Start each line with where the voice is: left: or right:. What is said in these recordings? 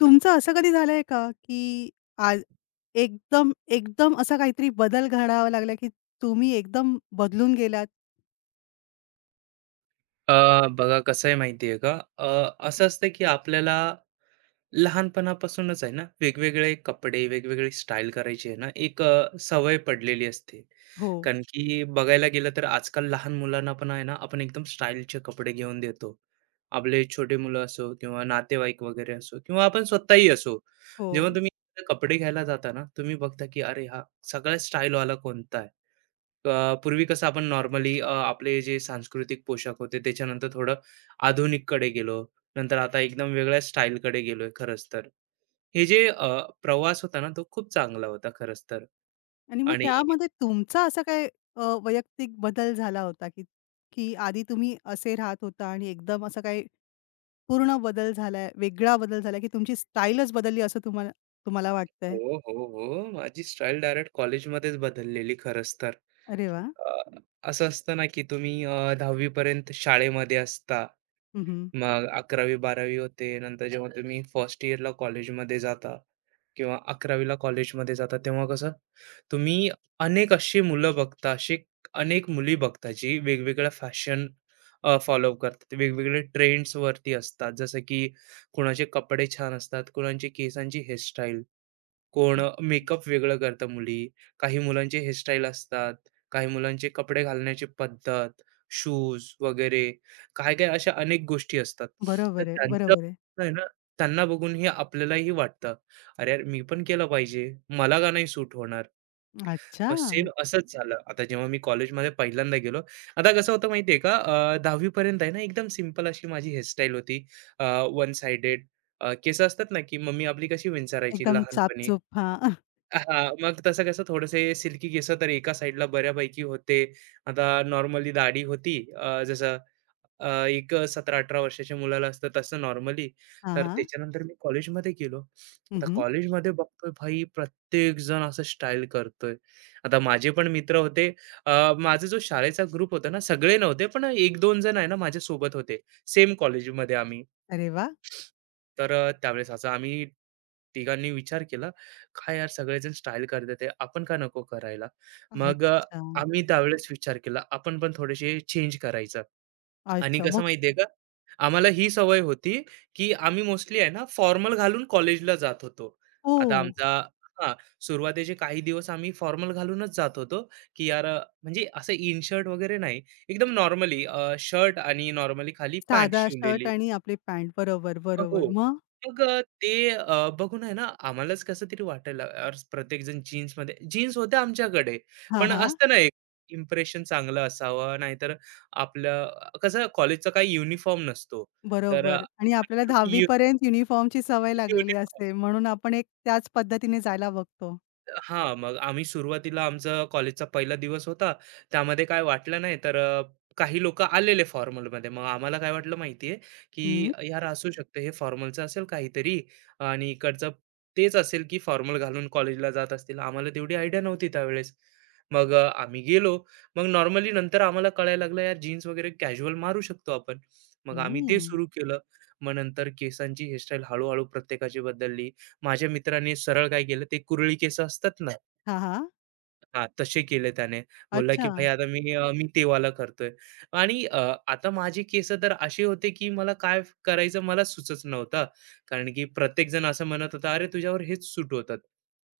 left: तुमचं असं कधी झालंय का, की आज एकदम असा काहीतरी बदल घडावा लागला, की तुम्ही एकदम बदलून गेलात?
right: बघा कसं आहे माहिती आहे का? अ, असं असतं की आपल्याला लहानपणापासूनच आहे ना वेगवेगळे कपडे वेगवेगळी स्टाईल करायची आहे ना एक सवय पडलेली असते.
left: हो.
right: कारण की बघायला गेलं तर आजकाल लहान मुलांना पण आहे ना आपण एकदम स्टाईलचे कपडे घेऊन देतो. आपले छोटे मुलं असो किंवा नातेवाईक वगैरे असो किंवा आपण स्वतःही असो.
left: हो.
right: जेव्हा तुम्ही कपडे घ्यायला जाता ना तुम्ही बघता की अरे हा सगळ्यात स्टाईलवाला कोणता आहे. पूर्वी कसं आपण नॉर्मली आपले जे सांस्कृतिक पोशाख होते त्याच्यानंतर थोडं आधुनिककडे गेलो. नंतर आता एकदम वेगळ्या स्टाईलकडे गेलोय खरंच तर. हे जे प्रवास होता ना, तो खूप चांगला होता खरंच तर.
left: आणि मग
right: आणि
left: त्यामध्ये तुमचा असा काय वैयक्तिक बदल झाला होता, की की आधी तुम्ही असे राहत होता आणि एकदम असा काही पूर्ण बदल झालाय, वेगळा बदल झालाय, की तुमची स्टाईलच बदलली असं तुम्हाला तुम्हाला
right: हो,
left: वाटतंय?
right: हो, हो. माझी स्टाईल डायरेक्ट कॉलेजमध्येच बदललेली खरंच तर.
left: अरे वाह!
right: अ, असं असतं ना, की तुम्ही 10वी पर्यंत शाळेमध्ये असता.
left: हं,
right: मग 11वी-12वी होते. नंतर जेव्हा तुम्ही फर्स्ट इयरला कॉलेजमध्ये जाता किंवा 11वी कॉलेजमध्ये जाता तेव्हा कसं तुम्ही अनेक अशी मुलं बघता, अशी अनेक मुली बघता, जी वेगवेगळ्या फॅशन फॉलो करतात. वेगवेगळे ट्रेंड्सवरती असतात. जसं की कोणाचे कपडे छान असतात, कोणाची केसांची हेअरस्टाईल, कोण मेकअप वेगळं करतं मुली. काही मुलांचे हेअरस्टाईल असतात, काही मुलांचे कपडे घालण्याची पद्धत, शूज वगैरे काय-काय अशा अनेक गोष्टी असतात. तर
left: बरोबर आहे,
right: त्यांचं
left: बरोबर आहे.
right: आहे ना, त्यांना बघून हे आपल्यालाही वाटतं, "अरे यार, मी पण केलं पाहिजे. मला का नाही सूट होणार?"
left: अच्छा!
right: मग सेम असंच झालं. आता जेव्हा मी कॉलेजमध्ये पहिल्यांदा गेलो. आता कसं होतं माहिती आहे का, 10वी पर्यंत आहे ना, एकदम सिंपल अशी माझी हेअरस्टाईल होती. वन साइडेड केस असतात ना, की मम्मी आपली कशी विंचरायची
left: एकदम
right: लहानपणी.
left: चापचूप. हां.
right: हां, मग तसं कसं थोडेसे सिल्की केस तर एका साइडला बऱ्यापैकी होते. आता नॉर्मली दाढी होती. जसं एक 17-18 वर्षाच्या मुलाला असतं तसं नॉर्मली.
left: हां,
right: तर
left: हां.
right: त्याच्यानंतर मी कॉलेजमध्ये गेलो. आता कॉलेजमध्ये बघतोय भाई प्रत्येक जण असं स्टाईल करतोय. आता माझे पण मित्र होते. माझा जो शाळेचा ग्रुप होता ना, सगळे नव्हते पण 1-2 जण आहे ना माझ्यासोबत होते. सेम कॉलेजमध्ये आम्ही.
left: अरे वाह!
right: तर त्यावेळेस असं आम्ही तिघांनी विचार केला, "काय यार सगळेजण स्टाईल करतात आहे, आपण का नको करायला?" मग
left: अच्छा.
right: आम्ही त्यावेळेस विचार केला, आपण पण थोडेसे चेंज करायचं. आणि
left: अच्छा.
right: कसं
left: मग
right: माहिती का, आम्हाला ही सवय होती, की आम्ही मोस्टली आहे ना फॉर्मल घालून कॉलेजला जात होतो.
left: हो.
right: आता आमचा हां, सुरुवातीचे काही दिवस आम्ही फॉर्मल घालूनच जात होतो, की यार म्हणजे असं इन शर्ट वगैरे नाही, एकदम नॉर्मली शर्ट आणि नॉर्मली खाली पॅन्ट
left: साधा शर्ट
right: शिवलेली.
left: आणि आपली पॅन्ट. बरोबर,
right: हो.
left: बरोबर. मग?
right: मग ते बघून आहे ना, आम्हालाच कसं तरी वाटायला यार प्रत्येकजण जीन्समध्ये जीन्स होत्या आमच्याकडे.
left: हां,
right: पण
left: हां.
right: असतं ना एक इम्प्रेशन चांगलं असावं, नाहीतर आपलं कसं कॉलेजचा काही युनिफॉर्म नसतो. तर
left: बरोबर आणि
right: आणि
left: आपल्याला
right: तुम्ही
left: 10वी पर्यंत युनिफॉर्मची सवय लागलेली
right: युनिफॉर्म.
left: असते. म्हणून आपण एक त्याच पद्धतीने जायला बघतो.
right: हां, मग आम्ही सुरुवातीला आमचा कॉलेजचा पहिला दिवस होता. त्यामध्ये काय वाटलं नाही, तर काही लोकं आलेले फॉर्मलमध्ये. मग आम्हाला काय वाटलं माहिती की
left: हं.
right: यार असू शकतं हे फॉर्मलचं असेल काहीतरी आणि इकडचं तेच असेल, की फॉर्मल घालून कॉलेजला जात असतील. आम्हाला तेवढी आयडिया नव्हती त्यावेळेस. मग आम्ही गेलो. मग नॉर्मली नंतर आम्हाला कळायला लागलं यार जीन्स वगैरे कॅज्युअल मारू शकतो आपण. मग आम्ही ते
left: हं.
right: सुरू केलं. मग नंतर केसांची हेअरस्टाईल हळू प्रत्येकाची बदलली. माझ्या मित्राने सरळ काय केलं, ते कुरळी केस असतात ना,
left: हां, हां.
right: हां, तसे केले त्याने. बोलला की
left: अच्छा.
right: "भाई आता मी ते वाला करतोय." आणि आता माझे केस तर असे होते की मला काय करायचं मला सुचत नव्हता. कारण की प्रत्येकजण असं म्हणत होता, "अरे तुझ्यावर हेच सूट होतात."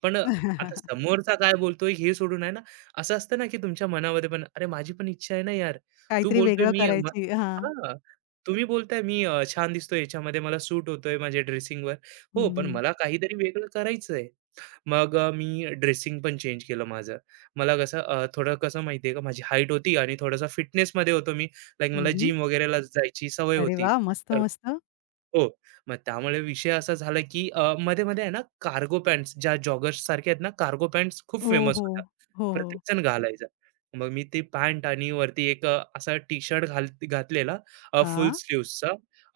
right: पण आता समोरचा काय बोलतोय हे सोडून आहे ना, असं असतं ना की तुमच्या मनामध्ये पण "अरे माझी पण इच्छा आहे ना यार. तू
left: काहीतरी
right: बोलतोय
left: वेगळं
right: मी"
left: करायची. हां.
right: हां, तुम्ही बोलताय मी छान दिसतोय याच्यामध्ये मला सूट होतोय माझ्या ड्रेसिंगवर. हो,
left: हं,
right: पण
left: हं.
right: मला काहीतरी वेगळं करायचंय. मग मी ड्रेसिंग पण चेंज केलं माझं. मला कसं थोडं कसं माहिती आहे का माझी हाईट होती आणि थोडासा फिटनेसमध्ये होतो मी. लाइक
left: हं,
right: मला
left: हं.
right: जिम वगैरेला जायची सवय
left: अरे
right: होती.
left: वाह! मस्त,
right: तर
left: मस्त.
right: हो. मग त्यामुळे विषय असा झाला, की मध्ये-मध्ये आहे ना, कार्गो पॅन्ट्स ज्या जॉगर्स सारख्या आहेत ना, कार्गो पॅन्ट्स खूप
left: हो,
right: फेमस
left: हो.
right: होत्या.
left: हो, हो.
right: प्रत्येकजण घालायचा. मग मी ती पॅन्ट आणि वरती एक असा टी-शर्ट घातलेला फुल
left: हां.
right: स्लीव्हजचा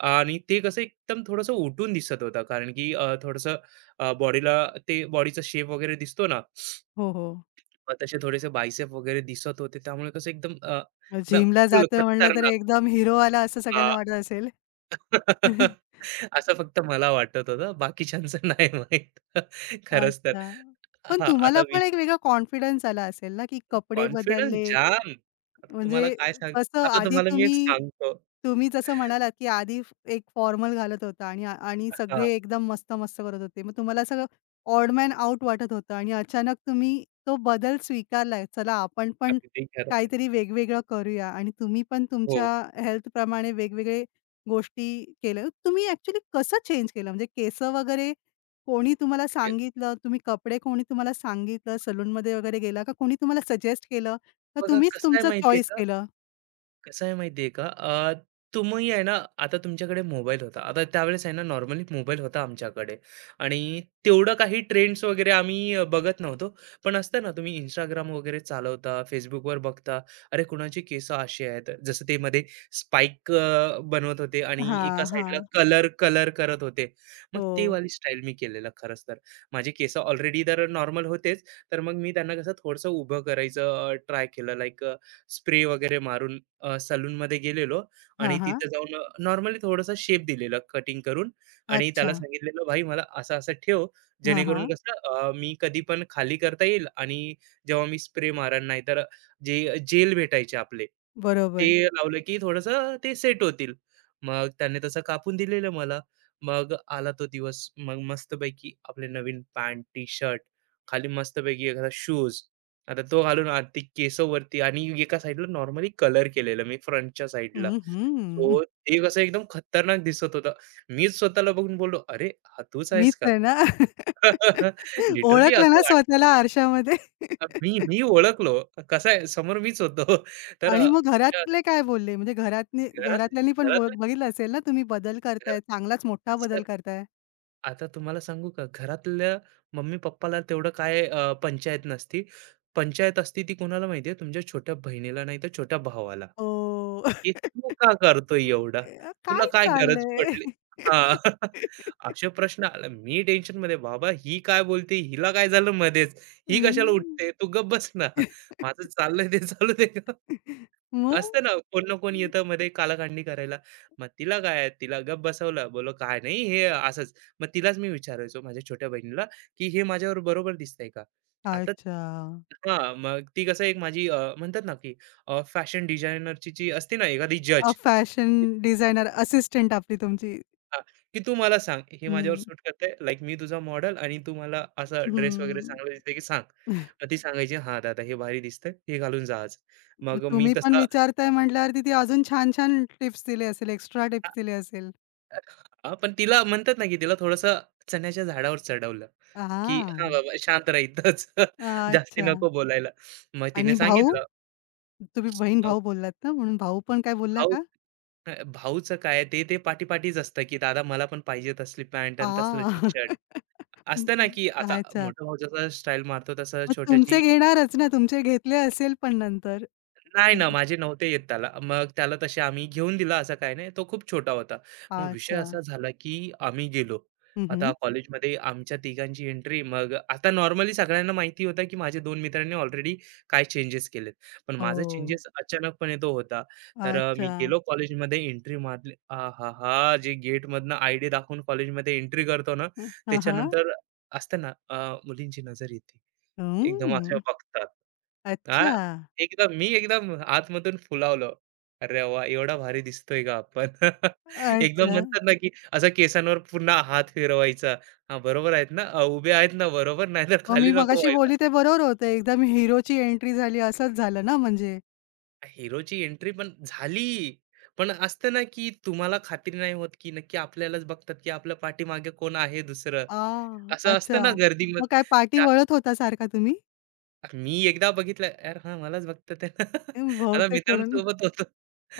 right: आणि ते कसं एकदम थोडंसं उठून दिसत होता. कारण की थोडंसं बॉडीला ते बॉडीचा शेप वगैरे दिसतो ना,
left: हो, हो.
right: मग तसे थोडेसे बायसेप वगैरे दिसत होते. त्यामुळे कसं एकदम
left: जिमला
right: फुल
left: जातोय म्हणलं तर
right: खतरनाक.
left: एकदम हिरो आला असं सगळ्यांना वाटत असेल.
right: असं फक्त मला वाटत होतं. बाकीच्यांचं नाही माहीत. खरंच तर.
left: अच्छा. पण
right: हां, आता
left: तुम्हाला पण एक वेगळा कॉन्फिडन्स आला असेल ना, की कपडे
right: कॉन्फिडन्स
left: बदलले,
right: जाम. आता तुम्हाला
left: म्हणजे
right: काय सांग
left: कसं
right: आता
left: आधी
right: तुम्हाला मी एक
left: तुम्ही
right: सांगतो.
left: तुम्ही जसं म्हणालात, की आधी फ- एक फॉर्मल घालत होता आणि आ- आणि
right: हां,
left: सगळे एकदम मस्त-मस्त करत होते. मग तुम्हाला सगळं ऑड मॅन आउट वाटत होतं आणि अचानक तुम्ही तो बदल स्वीकारलाय. चला आपण पण
right: अगदी खरं.
left: काहीतरी वेगवेगळं करूया आणि तुम्ही पण
right: हो.
left: तुमच्या हेल्थप्रमाणे वेगवेगळे गोष्टी केल्या. तुम्ही ॲक्चुअली कसं चेंज केलं? म्हणजे केसं वगैरे कोणी तुम्हाला
right: हे
left: सांगितलं? तुम्ही कपडे कोणी तुम्हाला सांगितलं? सलूनमध्ये वगैरे गेला का कोणी तुम्हाला सजेस्ट केलं? तर
right: बघा
left: तुम्हीच
right: कसं आहे
left: तुमचं
right: माहिती आहे
left: चॉईस
right: का
left: केलं.
right: कसं आहे माहिती आहे का? तुम्ही आहे ना, आता तुमच्याकडे मोबाईल होता. आता त्यावेळेस आहे ना, नॉर्मली मोबाईल होता आमच्याकडे आणि तेवढं काही ट्रेंड्स वगैरे आम्ही बघत नव्हतो. पण असतं ना, तुम्ही Instagram वगैरे चालवता, Facebookवर बघता, अरे कुणाची केसं अशी आहेत. जसं ते मध्ये स्पाइक बनवत होते आणि एका
left: हां,
right: साईडला
left: हां.
right: कलर, कलर करत होते. मग ते
left: हो.
right: वाली स्टाईल मी केलेलं खरंच तर. माझे केसं ऑलरेडी तर नॉर्मल होतेच, तर मग मी त्यांना कसं थोडंसं उभं करायचं ट्राय केलं. लाइक स्प्रे वगैरे मारून सलूनमध्ये गेलेलो
left: हां,
right: आणि
left: हां.
right: तिथे जाऊन नॉर्मली थोड़ासा शेप दिलेला कटिंग करून आणि
left: अच्छा.
right: त्याला सांगितलेलं, "भाई मला असं-असं ठेव,
left: हां,
right: जेणेकरून
left: हां.
right: कसं मी कधी पण खाली करता येईल आणि जेव्हा मी स्प्रे मारेन नाहीतर जे जेल भेटायचे आपले, ते
left: बरोबर.
right: लावलं की थोडंसं ते सेट होतील." मग त्याने तसं कापून दिलेलं मला. मग आला तो दिवस. मग मस्तपैकी आपले नवीन पॅन्ट, टी-शर्ट, खाली मस्तपैकी एखादा शूज आता तो घालून आरती केस वरती आणि एका साइडला नॉर्मली कलर केलेलं मी फ्रंटच्या साइडला.
left: हं, हं.
right: सो ते कसं एकदम खतरनाक दिसत होतं. मीच स्वतःला बघून बोललो, "अरे, हा तूच
left: मीच
right: आहेस का?"
left: आहे ना.
right: लिटरली
left: ओळखलं
right: असं
left: ना
right: वाटलं.
left: स्वतःला आरशामध्ये.
right: मी मी ओळखलो. कसं आहे, समोर मीच होतो. तर
left: आणि
right: अ,
left: मग
right: तिच्या
left: घरातले काय बोलले? म्हणजे घरातनी
right: घरात
left: घरातल्यांनी पण
right: घरात
left: बो बघितलं असेल ना तुम्ही बदल करताय,
right: घरात
left: चांगलाच मोठा बदल
right: सर,
left: करताय?
right: आता तुम्हाला सांगू का, घरातल्या मम्मी-पप्पाला तेवढं काय पंचायत नसती. पंचायत असती ती कोणाला माहिती तुमच्या छोट्या बहिणीला नाही तर छोट्या भावाला.
left: हो.
right: की तू का करतोय एवढं? तुला
left: काय
right: काय गरज
left: चाललंय?
right: पडली? हां. असे प्रश्न आले. मी टेन्शनमध्ये, बाबा ही काय बोलते? हिला काय झालं मध्येच? ही कशाला
left: हं.
right: उठते? तू गप्प बस ना. माझं चाललंय ते चालू दे.
left: मग?
right: असतं ना, कोण ना कोण येतं मध्ये कालखंडी करायला. मग तिला काय, तिला गप्प बसवलं. बोलो "काय नाही हे असंच." मग तिलाच मी विचारायचो माझ्या छोट्या बहिणीला, की "हे माझ्यावर बरोबर दिसतंय का?" आता
left: अच्छा.
right: हां, मग ती कसं एक माझी म्हणतात ना, की फॅशन डिझायनरची जी असते ना एखादी जज,
left: फॅशन डिझायनर असिस्टंट आपली तुमची.
right: हां, की "तू मला सांग, हे माझ्यावर
left: हं,
right: सूट करतंय. लाइक मी तुझा मॉडल आणि तू मला असा ड्रेस वगैरे
left: हं.
right: चांगला दिसतंय की सांग." मग ती सांगायची, "हां, दादा हे भारी दिसतंय. हे घालून जा आज."
left: मग
right: मग मी
left: तुम्ही पण
right: तसा
left: विचारताय म्हटल्यावरती ती अजून छान-छान टिप्स दिले असेल, एक्स्ट्रा टिप्स दिले असेल.
right: हां, पण तिला म्हणतात ना, की तिला थोडंसं चण्याच्या झाडावर चढवलं, की "हां,
left: हां.
right: बाबा शांत रहा इथंच. जास्ती
left: अच्छा
right: नको बोलायला." मग तिने
left: आणि भाऊ?
right: सांगितलं,
left: तुम्ही
right: अ,
left: बहीण-भाऊ बोललात ना, म्हणून भाऊ पण काय बोलला
right: भाऊ
left: का?
right: भाऊचं काय ते ते पाठी-पाठीच असतं, की "दादा मला पण पाहिजे तसली पॅन्ट
left: आ
right: आणि तसलं
left: हं,
right: टी-शर्ट." असतं ना, की
left: हं.
right: आता
left: अच्छा.
right: मोठा भाऊ जसा स्टाईल मारतो तसं
left: मग
right: छोट्याची.
left: तुमचे घेणारच ना, तुमचे घेतले असेल पण नंतर.
right: नाही
left: तुम
right: ना, माझे नव्हते येत त्याला. मग त्याला तसे आम्ही घेऊन दिला असं काही नाही. तो खूप छोटा होता. मग विषय
left: अच्छा.
right: असा झाला, की आम्ही गेलो.
left: हं,
right: आता
left: हं.
right: कॉलेजमध्ये आमच्या तिघांची एंट्री. मग आता नॉर्मली सगळ्यांना माहिती होतं, की माझ्या 2 मित्रांनी ऑलरेडी काय चेंजेस केलेत. पण माझा
left: ओह!
right: चेंजेस अचानकपणे तो होता. तर मी
left: अच्छा.
right: गेलो कॉलेजमध्ये एंट्री मारली. आहाहा! जे गेटमधनं आयडी दाखवून कॉलेजमध्ये एंट्री करतो ना,
left: हं. हां, हां.
right: त्याच्यानंतर असतं ना, मुलींची नजर येते. एकदम असे
left: हं.
right: बघतात. हां,
left: अच्छा.
right: मी एकदम आतमधून फुलावलो. "अरे वाह! एवढा भारी दिसतोय का आपण?" एकदम
left: अच्छा.
right: म्हणतात ना, की असा केसांवर पुन्हा हात फिरवायचा. हां, बरोबर आहेत ना? उभे आहेत ना बरोबर? नाहीतर
left: मग
right: खाली
left: मी
right: नको
left: मगाशी
right: व्हायला.
left: बोलली ते बरोबर होतं. एकदम हिरोची एंट्री झाली असंच झालं ना म्हणजे?
right: हिरोची एंट्री पण झाली. पण असतं ना, की तुम्हाला खात्री नाही होत, की नक्की आपल्यालाच बघतात, की आपल्या पाठीमागे कोण आहे दुसरं.
left: आह!
right: असं असतं
left: अच्छा.
right: ना गर्दीमध्ये.
left: मग काय पाठी वळत होता सारखा तुम्ही?
right: मी एकदा बघितलं, यार हां, मलाच बघतात आहे. आता
left: बहुतेक करून
right: मित्रांसोबत होतो.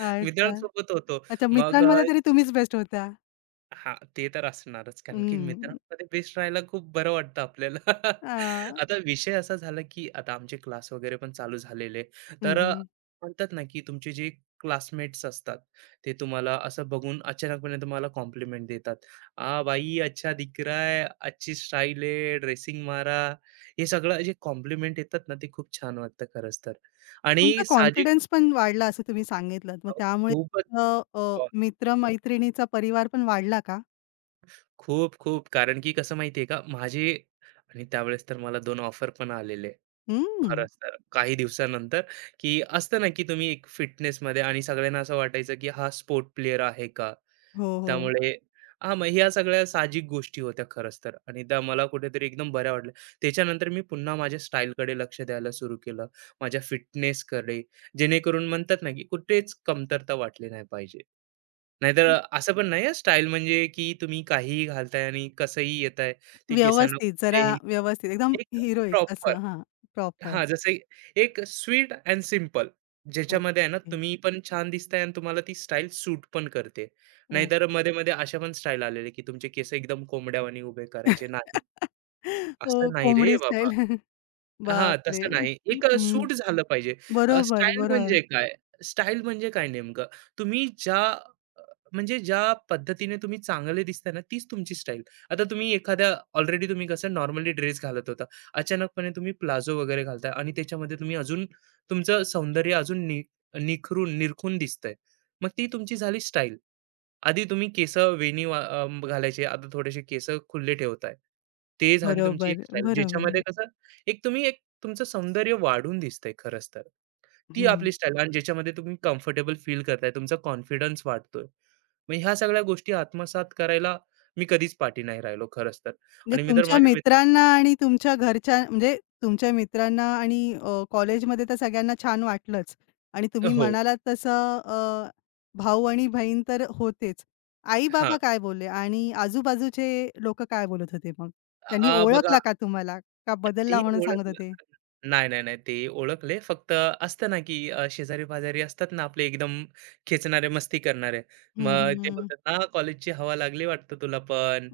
left: अच्छा.
right: मित्रांसोबत होतो.
left: अच्छा
right: मग
left: मित्रांमध्ये तरी तुम्हीच बेस्ट होता.
right: हां, ते तर असणारच. कारण की
left: हं.
right: मित्रांमध्ये बेस्ट राहायला खूप बरं वाटतं आपल्याला.
left: अ,
right: आता विषय असा झाला, की आता आमचे क्लास वगैरे पण चालू झालेले.
left: हं,
right: तर
left: हं.
right: म्हणतात ना, की तुमचे जे क्लासमेट्स असतात, ते तुम्हाला असं बघून अचानकपणे तुम्हाला कॉम्प्लिमेंट देतात. "आ भाई, अच्छा दिख रहा है, अच्छी स्टाईल है, ड्रेसिंग मारा." हे सगळं जे कॉम्प्लिमेंट येतात ना, ते खूप छान वाटतं खरंच तर. आणि
left: तुमचा
right: साहजिक
left: कॉन्फिडन्स
right: गोष्ट-
left: पण वाढला असं तुम्ही सांगितलंत. मग त्यामुळे
right: खूपच
left: अ, मित्र-मैत्रिणीचा परिवार पण वाढला का?
right: खूप, खूप. कारण की कसं माहिती आहे का, माझे आणि त्यावेळेस तर मला 2 ऑफर पण आलेले.
left: हं.
right: खरंच तर काही दिवसानंतर, की असतं ना, की तुम्ही एक फिटनेसमध्ये आणि सगळ्यांना असं वाटायचं, की हा स्पोर्ट प्लेयर आहे का?
left: हो, हो.
right: त्यामुळे हां, मग ह्या सगळ्या साहजिक गोष्टी होत्या खरंच तर आणि त्या मला कुठेतरी एकदम बऱ्या वाटल्या. त्याच्यानंतर मी पुन्हा माझ्या स्टाईलकडे लक्ष द्यायला सुरू केलं. माझ्या फिटनेसकडे, जेणेकरून म्हणतात ना, की कुठेच कमतरता वाटली नाही पाहिजे. नाहीतर असं पण नाही स्टाईल म्हणजे की तुम्ही काहीही घालताय आणि कसंही येताय, ते केसांना
left: व्यवस्थित, जरा
right: कुठेही
left: व्यवस्थित एकदम
right: एक
left: हिरोइक
right: प्रॉपर.
left: असं हां. प्रॉपर.
right: हां, जसं एक एक स्वीट अँड सिंपल ज्याच्यामध्ये आहे ना,
left: ओके.
right: तुम्ही पण छान दिसताय आणि तुम्हाला ती स्टाईल सूट पण करते.
left: हो.
right: नाहीतर मध्ये-मध्ये अशा पण स्टाईल आलेल्या, की तुमचे केस एकदम कोंबड्यावानी उभे करायचे. नाही,
left: हो,
right: असं नाही रे
left: कोंबडी
right: बाबा.
left: स्टाईल.
right: हां,
left: बापरे!
right: तसं नाही. एक
left: हं.
right: सूट झालं पाहिजे.
left: बरोबर,
right: स्टाईल
left: बरोबर,
right: म्हणजे काय? स्टाईल म्हणजे काय नेमकं? तुम्ही ज्या म्हणजे ज्या पद्धतीने तुम्ही चांगले दिसताय ना, तीच तुमची स्टाईल. आता तुम्ही एखाद्या ऑलरेडी तुम्ही कसं नॉर्मली ड्रेस घालत होता. अचानकपणे तुम्ही प्लाझो वगैरे घालताय आणि त्याच्यामध्ये तुम्ही अजून तुमचं सौंदर्य अजून निखरून निरखून दिसतंय. मग ती तुमची झाली स्टाईल. आधी तुम्ही केसं घालायचे, आता थोडेसे केसं खुले ठेवताय. ते झाली तुमची
left: बरोबर,
right: एक स्टाईल. ज्याच्यामध्ये
left: बरोबर.
right: कसं एक तुमचं सौंदर्य वाढून दिसतंय खरंच तर. ती
left: हं.
right: आपली स्टाईल आणि ज्याच्यामध्ये तुम्ही कम्फर्टेबल फील करताय, तुमचा कॉन्फिडन्स वाढतोय. मग ह्या सगळ्या गोष्टी आत्मसात करायला मी कधीच पाठी नाही राहिलो खरंच तर.
left: म्हणजे
right: आणि मी तर
left: तुमच्या
right: माझ्या
left: मित्रांना आणि तुमच्या घरच्या म्हणजे तुमच्या मित्रांना आणि कॉलेजमध्ये तर सगळ्यांना छान वाटलंच आणि तुम्ही
right: मित्र हो.
left: म्हणालात तसं भाऊ आणि बहीण तर होतेच. आई-बाबा काय बोलले आणि आजूबाजूचे लोकं काय बोलत होते मग? त्यांनी
right: बघा
left: ओळखला का तुम्हाला? का
right: ते
left: बदलला म्हणून सांगत
right: ओळखलं.
left: होते?
right: नाही, नाही, नाही. ते ओळखले. फक्त असतं ना, की शेजारी-पाजारी असतात ना आपले एकदम खेचणारे, मस्ती करणारे.
left: हं,
right: मग ते
left: हं.
right: बोलतात ना, "कॉलेजची हवा लागली वाटतं तुला पण."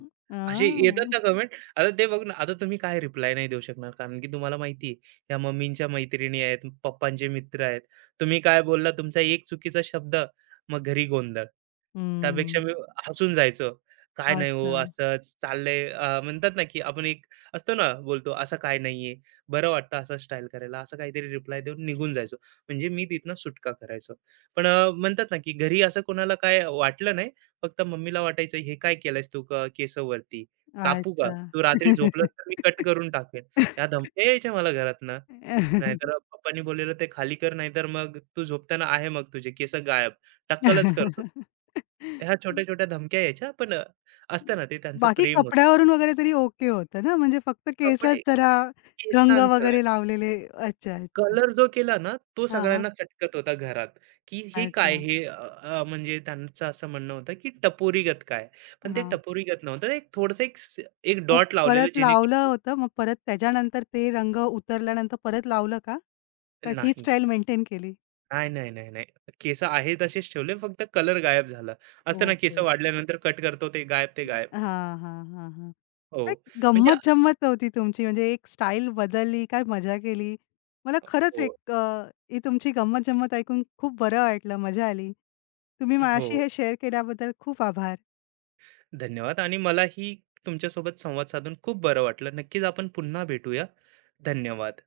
right: असे येतात
left: अ.
right: ना कमेंट. आता ते बघ ना, आता तुम्ही काय रिप्लाय नाही देऊ शकणार. कारण की तुम्हाला माहिती आहे, ह्या मम्मींच्या मैत्रिणी आहेत, पप्पांचे मित्र आहेत. तुम्ही काय बोलला, तुमचा एक चुकीचा शब्द, मग घरी गोंधळ. त्यापेक्षा
left: हम्म.
right: मी हसून जायचो. काय नाही हो,
left: अच्छा,
right: असंच चाललंय म्हणतात ना, की आपण एक असतो ना, बोलतो असं काय नाहीये, बरं वाटतं असं स्टाईल करायला, असं काहीतरी रिप्लाय देऊन निघून जायचो. म्हणजे मी तिथनं सुटका करायचो. पण म्हणतात ना, की घरी असं कोणाला काय वाटलं नाही. फक्त मम्मीला वाटायचं, "हे काय केलंयस तू केस वरती? कापू का?
left: अच्छा.
right: तू रात्री झोपलास तर मी कट करून टाकेन." ह्या धमक्या यायच्या मला घरातनं. नाहीतर पप्पांनी बोललेलं, "ते खाली कर, नाहीतर मग तू झोपताना आहे मग तुझे केस गायब. टक्कलच करतो." ह्या छोट्या-छोट्या धमक्या यायच्या. पण असतं ना, ते त्यांचं
left: बाकी
right: प्रेम होतं.
left: कपड्यावरून वगैरे तरी ओके होतं ना, म्हणजे फक्त केसात
right: कपडे,
left: जरा रंग
right: केसांचं
left: वगैरे लावलेले. अच्छा, अच्छा.
right: कलर जो केला ना, तो
left: हां, हां.
right: सगळ्यांना खटकत होता घरात, की हे काय
left: अच्छा.
right: हे अ, अ, म्हणजे त्यांचं असं म्हणणं होतं, की टपोरीगत काय? पण ते
left: हां.
right: टपोरीगत नव्हतं. एक थोडंसं एक स एक
left: मग
right: डॉट लावलेलं
left: परत लावलं
right: जेणेकरून
left: होतं, मग परत त्याच्यानंतर ते रंग उतरल्यानंतर परत लावलं का? का हीच
right: नाही.
left: स्टाईल मेंटेन केली?
right: नाही, नाही, नाही, नाही. केस आहे तसेच ठेवले, फक्त कलर गायब झाला. असतं ना,
left: ओके.
right: केस वाढल्यानंतर कट करतो ते गायब, ते गायब.
left: हां, हां, हां, हां.
right: हो,
left: एक
right: म्हणजे
left: गंमत जम्मत होती तुमची, म्हणजे एक स्टाईल बदलली, काय मजा केली. मला खरंच
right: हो,
left: एक ही तुमची गंमत-जंमत ऐकून खूप बरं वाटलं, मजा आली. तुम्ही
right: हो.
left: माझ्याशी हे शेअर केल्याबद्दल खूप आभार.
right: धन्यवाद आणि मलाही तुमच्यासोबत संवाद साधून खूप बरं वाटलं. नक्कीच आपण पुन्हा भेटूया. धन्यवाद.